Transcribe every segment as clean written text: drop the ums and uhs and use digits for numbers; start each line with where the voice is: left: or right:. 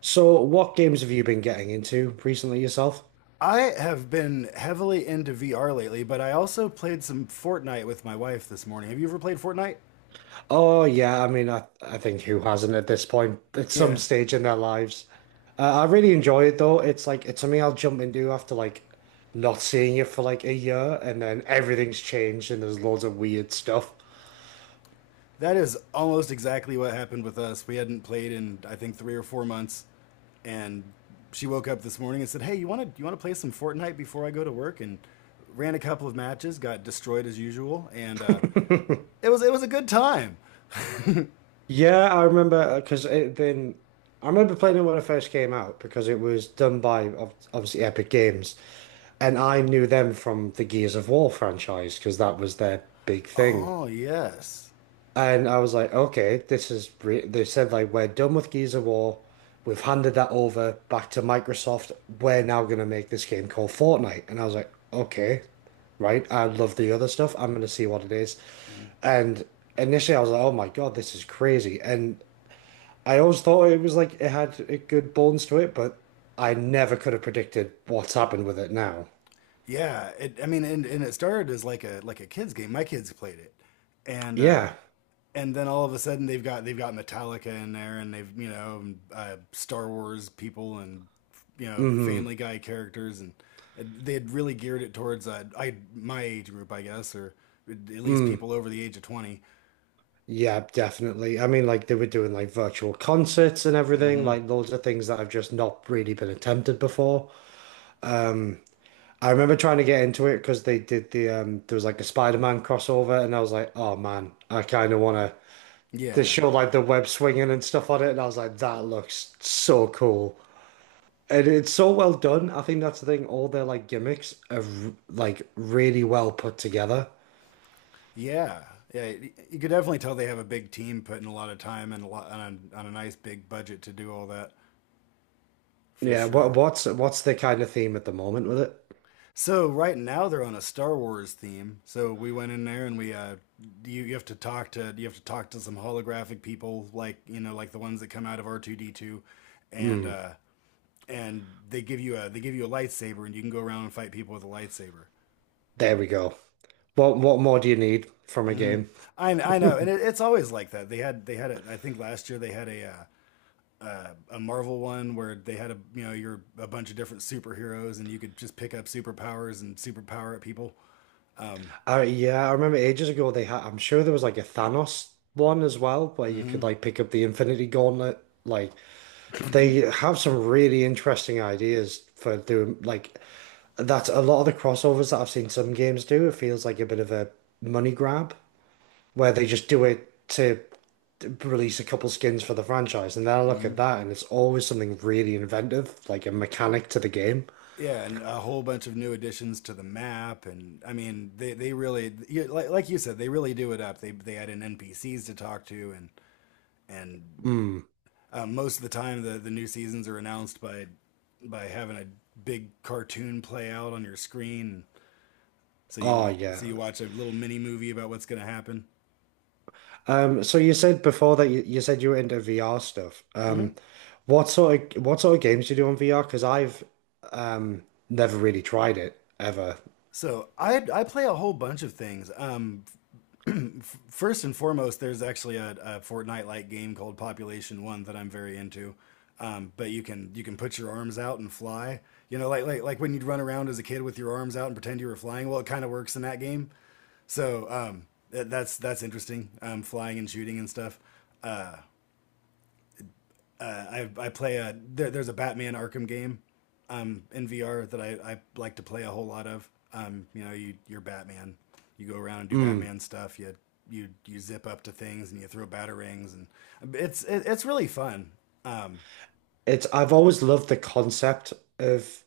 right: So, what games have you been getting into recently yourself?
left: I have been heavily into VR lately, but I also played some Fortnite with my wife this morning. Have you ever played Fortnite?
right: Oh, yeah. I mean, I think who hasn't at this point at some
left: Yeah.
right: stage in their lives? I really enjoy it though. It's like it's something I'll jump into after like not seeing it for like a year, and then everything's changed and there's loads of weird stuff.
left: That is almost exactly what happened with us. We hadn't played in I think 3 or 4 months, and she woke up this morning and said, "Hey, you want to play some Fortnite before I go to work?" And ran a couple of matches, got destroyed as usual, and it was a good time.
right: Yeah, I remember because it then I remember playing it when it first came out because it was done by obviously Epic Games, and I knew them from the Gears of War franchise because that was their big thing.
left: Oh, yes.
right: And I was like, okay, this is re they said like we're done with Gears of War. We've handed that over back to Microsoft. We're now gonna make this game called Fortnite. And I was like, okay, right. I love the other stuff. I'm gonna see what it is. And initially I was like, oh my God, this is crazy. And I always thought it was like it had a good bones to it, but I never could have predicted what's happened with it now.
left: Yeah, it, I mean, and it started as like a kids game. My kids played it, and uh,
right: Yeah.
left: and then all of a sudden they've got Metallica in there, and they've Star Wars people, and
right: Mm-hmm.
left: Family Guy characters, and they had really geared it towards I my age group, I guess, or at least
right: Mm.
left: people over the age of 20.
right: Yeah, definitely. I mean, like they were doing like virtual concerts and everything, like loads of things that have just not really been attempted before. I remember trying to get into it because they did the there was like a Spider-Man crossover and I was like, oh man, I kind of want to they
left: Yeah,
right: show like the web swinging and stuff on it and I was like, that looks so cool. And it's so well done. I think that's the thing. All their like gimmicks are like really well put together.
left: yeah, yeah. You could definitely tell they have a big team putting a lot of time and a lot on a nice big budget to do all that for
right: Yeah, what
left: sure.
right: what's what's the kind of theme at the moment with it?
left: So right now they're on a Star Wars theme. So we went in there and we you, you have to talk to you have to talk to some holographic people like like the ones that come out of R2D2 and
right: Mm,
left: uh and they give you a lightsaber and you can go around and fight people with a lightsaber.
right: there we go. What more do you need from a
left: hmm
right: game?
left: I know, and it, it's always like that. They had it I think last year. They had a Marvel one where they had a you're a bunch of different superheroes and you could just pick up superpowers and superpower at people. Um,
right: Yeah, I remember ages ago they had. I'm sure there was like a Thanos one as well, where you
left: hmm
right: could like pick up the Infinity Gauntlet. Like they have some really interesting ideas for doing like that's a lot of the crossovers that I've seen some games do. It feels like a bit of a money grab where they just do it to release a couple skins for the franchise, and then I look at
left: hmm
right: that and it's always something really inventive, like a mechanic to the game.
left: Yeah, and a whole bunch of new additions to the map, and I mean, they really like you said, they really do it up. They add in NPCs to talk to, and and
right: Mm.
left: um, most of the time, the new seasons are announced by having a big cartoon play out on your screen. So
right: Oh
left: you
right: yeah.
left: watch a little mini movie about what's going to happen.
right: So you said before that you said you were into VR stuff.
left: hmm
right: What sort of games do you do on VR? Because I've um never really tried it ever.
left: So I play a whole bunch of things. First and foremost, there's actually a Fortnite-like game called Population One that I'm very into. But you can put your arms out and fly. You know, like when you'd run around as a kid with your arms out and pretend you were flying. Well, it kind of works in that game. So that's interesting. Flying and shooting and stuff. Uh, I play a there's a Batman Arkham game in VR that I like to play a whole lot of. You know, you you're Batman. You go around and do
right: Mm.
left: Batman stuff. You zip up to things and you throw batarangs and it's really fun. Um,
right: It's I've always loved the concept of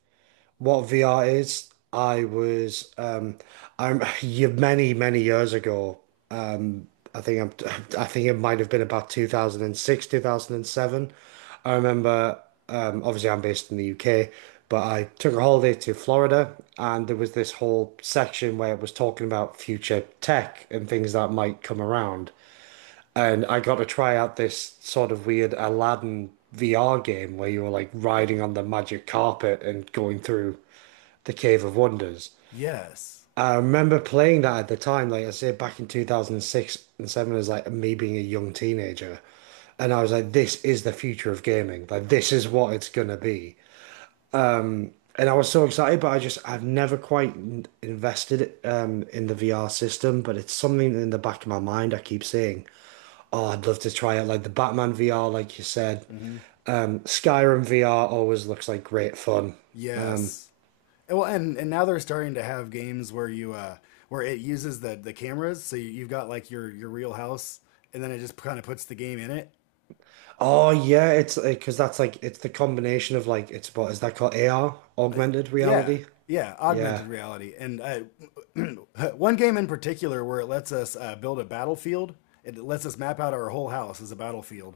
right: what VR is, I was I'm you many, many years ago. Um I think I'm I think it might have been about 2006, 2007. I remember obviously I'm based in the UK, but I took a holiday to Florida and there was this whole section where it was talking about future tech and things that might come around. And I got to try out this sort of weird Aladdin VR game where you were like riding on the magic carpet and going through the Cave of Wonders.
left: yes,
right: I remember playing that at the time, like I say, back in 2006 and 7 as like me being a young teenager. And I was like, this is the future of gaming. Like, this is what it's going to be. And I was so excited, but I just, I've never quite invested in the VR system, but it's something in the back of my mind I keep saying, oh, I'd love to try it. Like the Batman VR, like you said.
left: mm hmm
right: Skyrim VR always looks like great fun. Um,
left: yes. Well, and now they're starting to have games where you where it uses the cameras, so you've got like your real house, and then it just kind of puts the game in it.
right: Oh yeah, it's because that's like it's the combination of like it's what is that called AR, augmented
left: Yeah,
right: reality?
left: yeah,
right: Yeah.
left: augmented reality, and one game in particular where it lets us build a battlefield. It lets us map out our whole house as a battlefield,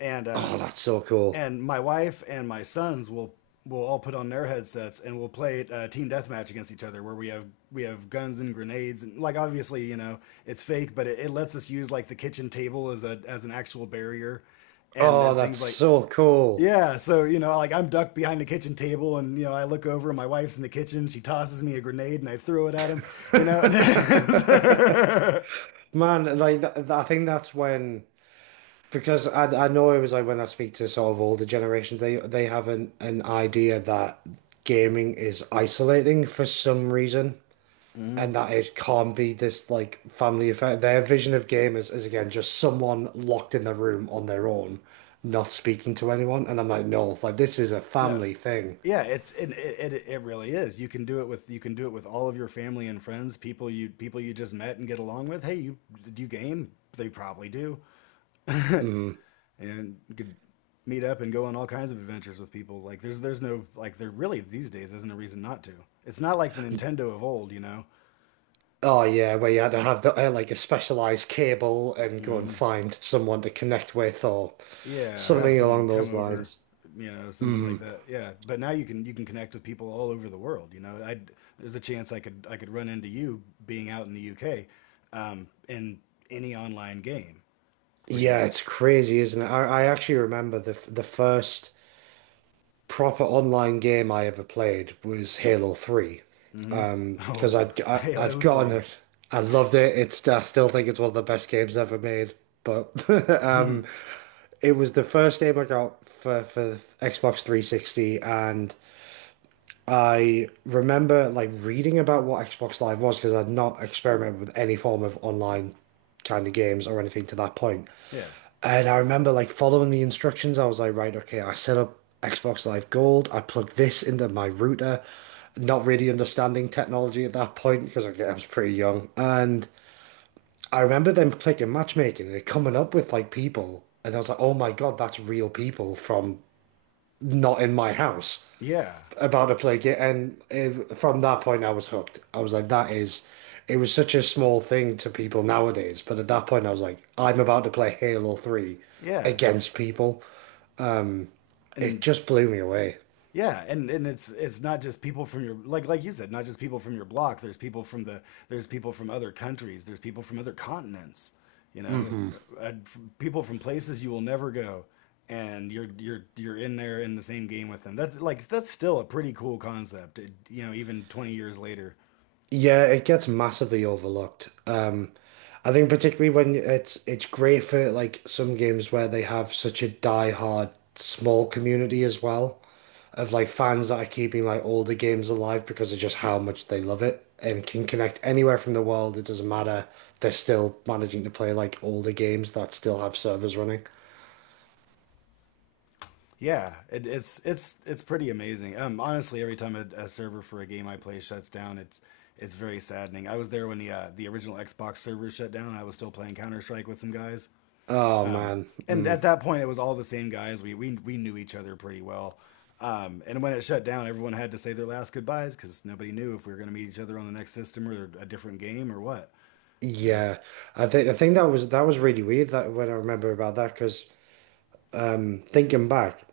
left: and uh,
right: Oh, that's so cool.
left: and my wife and my sons will all put on their headsets and we'll play team deathmatch against each other, where we have guns and grenades, and like obviously it's fake, but it lets us use like the kitchen table as a as an actual barrier,
right: Oh,
left: and
right: that's
left: things like
right: so cool.
left: yeah. So you know, like I'm ducked behind the kitchen table, and you know, I look over, and my wife's in the kitchen. She tosses me a grenade, and I throw it at him. You know,
right: Man, like I think that's when because I know it was like when I speak to sort of older generations, they have an idea that gaming is isolating for some reason.
left: Mhm.
right: And that it can't be this like family affair. Their vision of gamers is again just someone locked in their room on their own, not speaking to anyone. And I'm like, no, like this is a
left: No,
right: family thing.
left: yeah, it it really is. You can do it with all of your family and friends, people you just met and get along with. Hey, you do you game? They probably do,
right: Mm.
left: and you could meet up and go on all kinds of adventures with people. Like there's no, like, there really these days isn't a reason not to. It's not like the Nintendo of old, you know.
right: Oh yeah, where you had to have the, like a specialized cable and go and find someone to connect with or
left: Yeah, or have
right: something
left: someone
right: along
left: come
right: those
left: over,
right: lines.
left: you know, something like
right: Mm.
left: that. Yeah, but now you can connect with people all over the world. You know, I there's a chance I could run into you being out in the UK, in any online game, pretty
right: Yeah,
left: much.
right: it's crazy, isn't it? I actually remember the the first proper online game I ever played was Halo 3.
left: hmm
right: Because
left: Oh,
right: I'd I, I'd
left: Halo
right: gotten
left: Three.
right: it. I loved it. It's I still think it's one of the best games ever made. But um,
left: Mhm.
right: it was the first game I got for Xbox 360, and I remember like reading about what Xbox Live was because I'd not experimented with any form of online kind of games or anything to that point.
left: Yeah,
right: And I remember like following the instructions. I was like, right, okay, I set up Xbox Live Gold. I plugged this into my router, not really understanding technology at that point because I was pretty young. And I remember them clicking matchmaking and it coming up with like people. And I was like, oh my God, that's real people from not in my house
left: yeah,
right: about to play game. And it, from that point, I was hooked. I was like, that is, it was such a small thing to people nowadays. But at that point, I was like, I'm about to play Halo 3
left: yeah.
right: against people. It
left: And
right: just blew me away.
left: yeah, and it's not just people from your, like you said, not just people from your block. There's people from other countries. There's people from other continents. You know,
right: Hmm.
left: people from places you will never go, and you're in there in the same game with them. That's like that's still a pretty cool concept. It, you know, even 20 years later.
right: Yeah, it gets massively overlooked. I think particularly when it's great for like some games where they have such a die-hard small community as well of like fans that are keeping like all the games alive because of just how much they love it and can connect anywhere from the world. It doesn't matter. They're still managing to play like all the games that still have servers running.
left: Yeah, it's pretty amazing. Honestly, every time a server for a game I play shuts down, it's very saddening. I was there when the original Xbox server shut down. I was still playing Counter Strike with some guys,
right: Oh man.
left: and at
right: Mm.
left: that point, it was all the same guys. We knew each other pretty well. And when it shut down, everyone had to say their last goodbyes because nobody knew if we were going to meet each other on the next system or a different game or what. You know.
right: Yeah. I think that was really weird that when I remember about that because thinking back,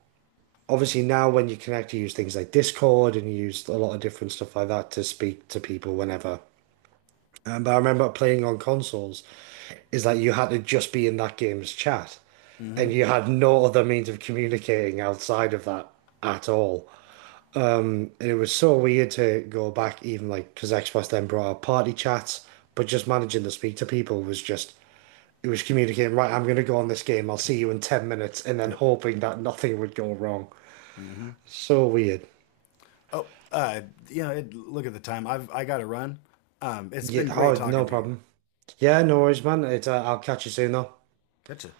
right: obviously now when you connect, you use things like Discord and you use a lot of different stuff like that to speak to people whenever. But I remember playing on consoles is that you had to just be in that game's chat,
left: Mm-hmm.
right: and you had no other means of communicating outside of that at all. And it was so weird to go back, even like because Xbox then brought out party chats, but just managing to speak to people was just it was communicating. Right, I'm going to go on this game. I'll
left: Yep.
right: see you in 10 minutes, and then
left: Yep.
right: hoping that nothing would go wrong.
left: Mm-hmm.
right: So weird.
left: Oh, you know, look at the time. I got to run. It's
right: Yeah,
left: been great
right: oh, no
left: talking to you.
right: problem. Yeah, no worries, man. It's, I'll catch you soon, though.
left: Gotcha.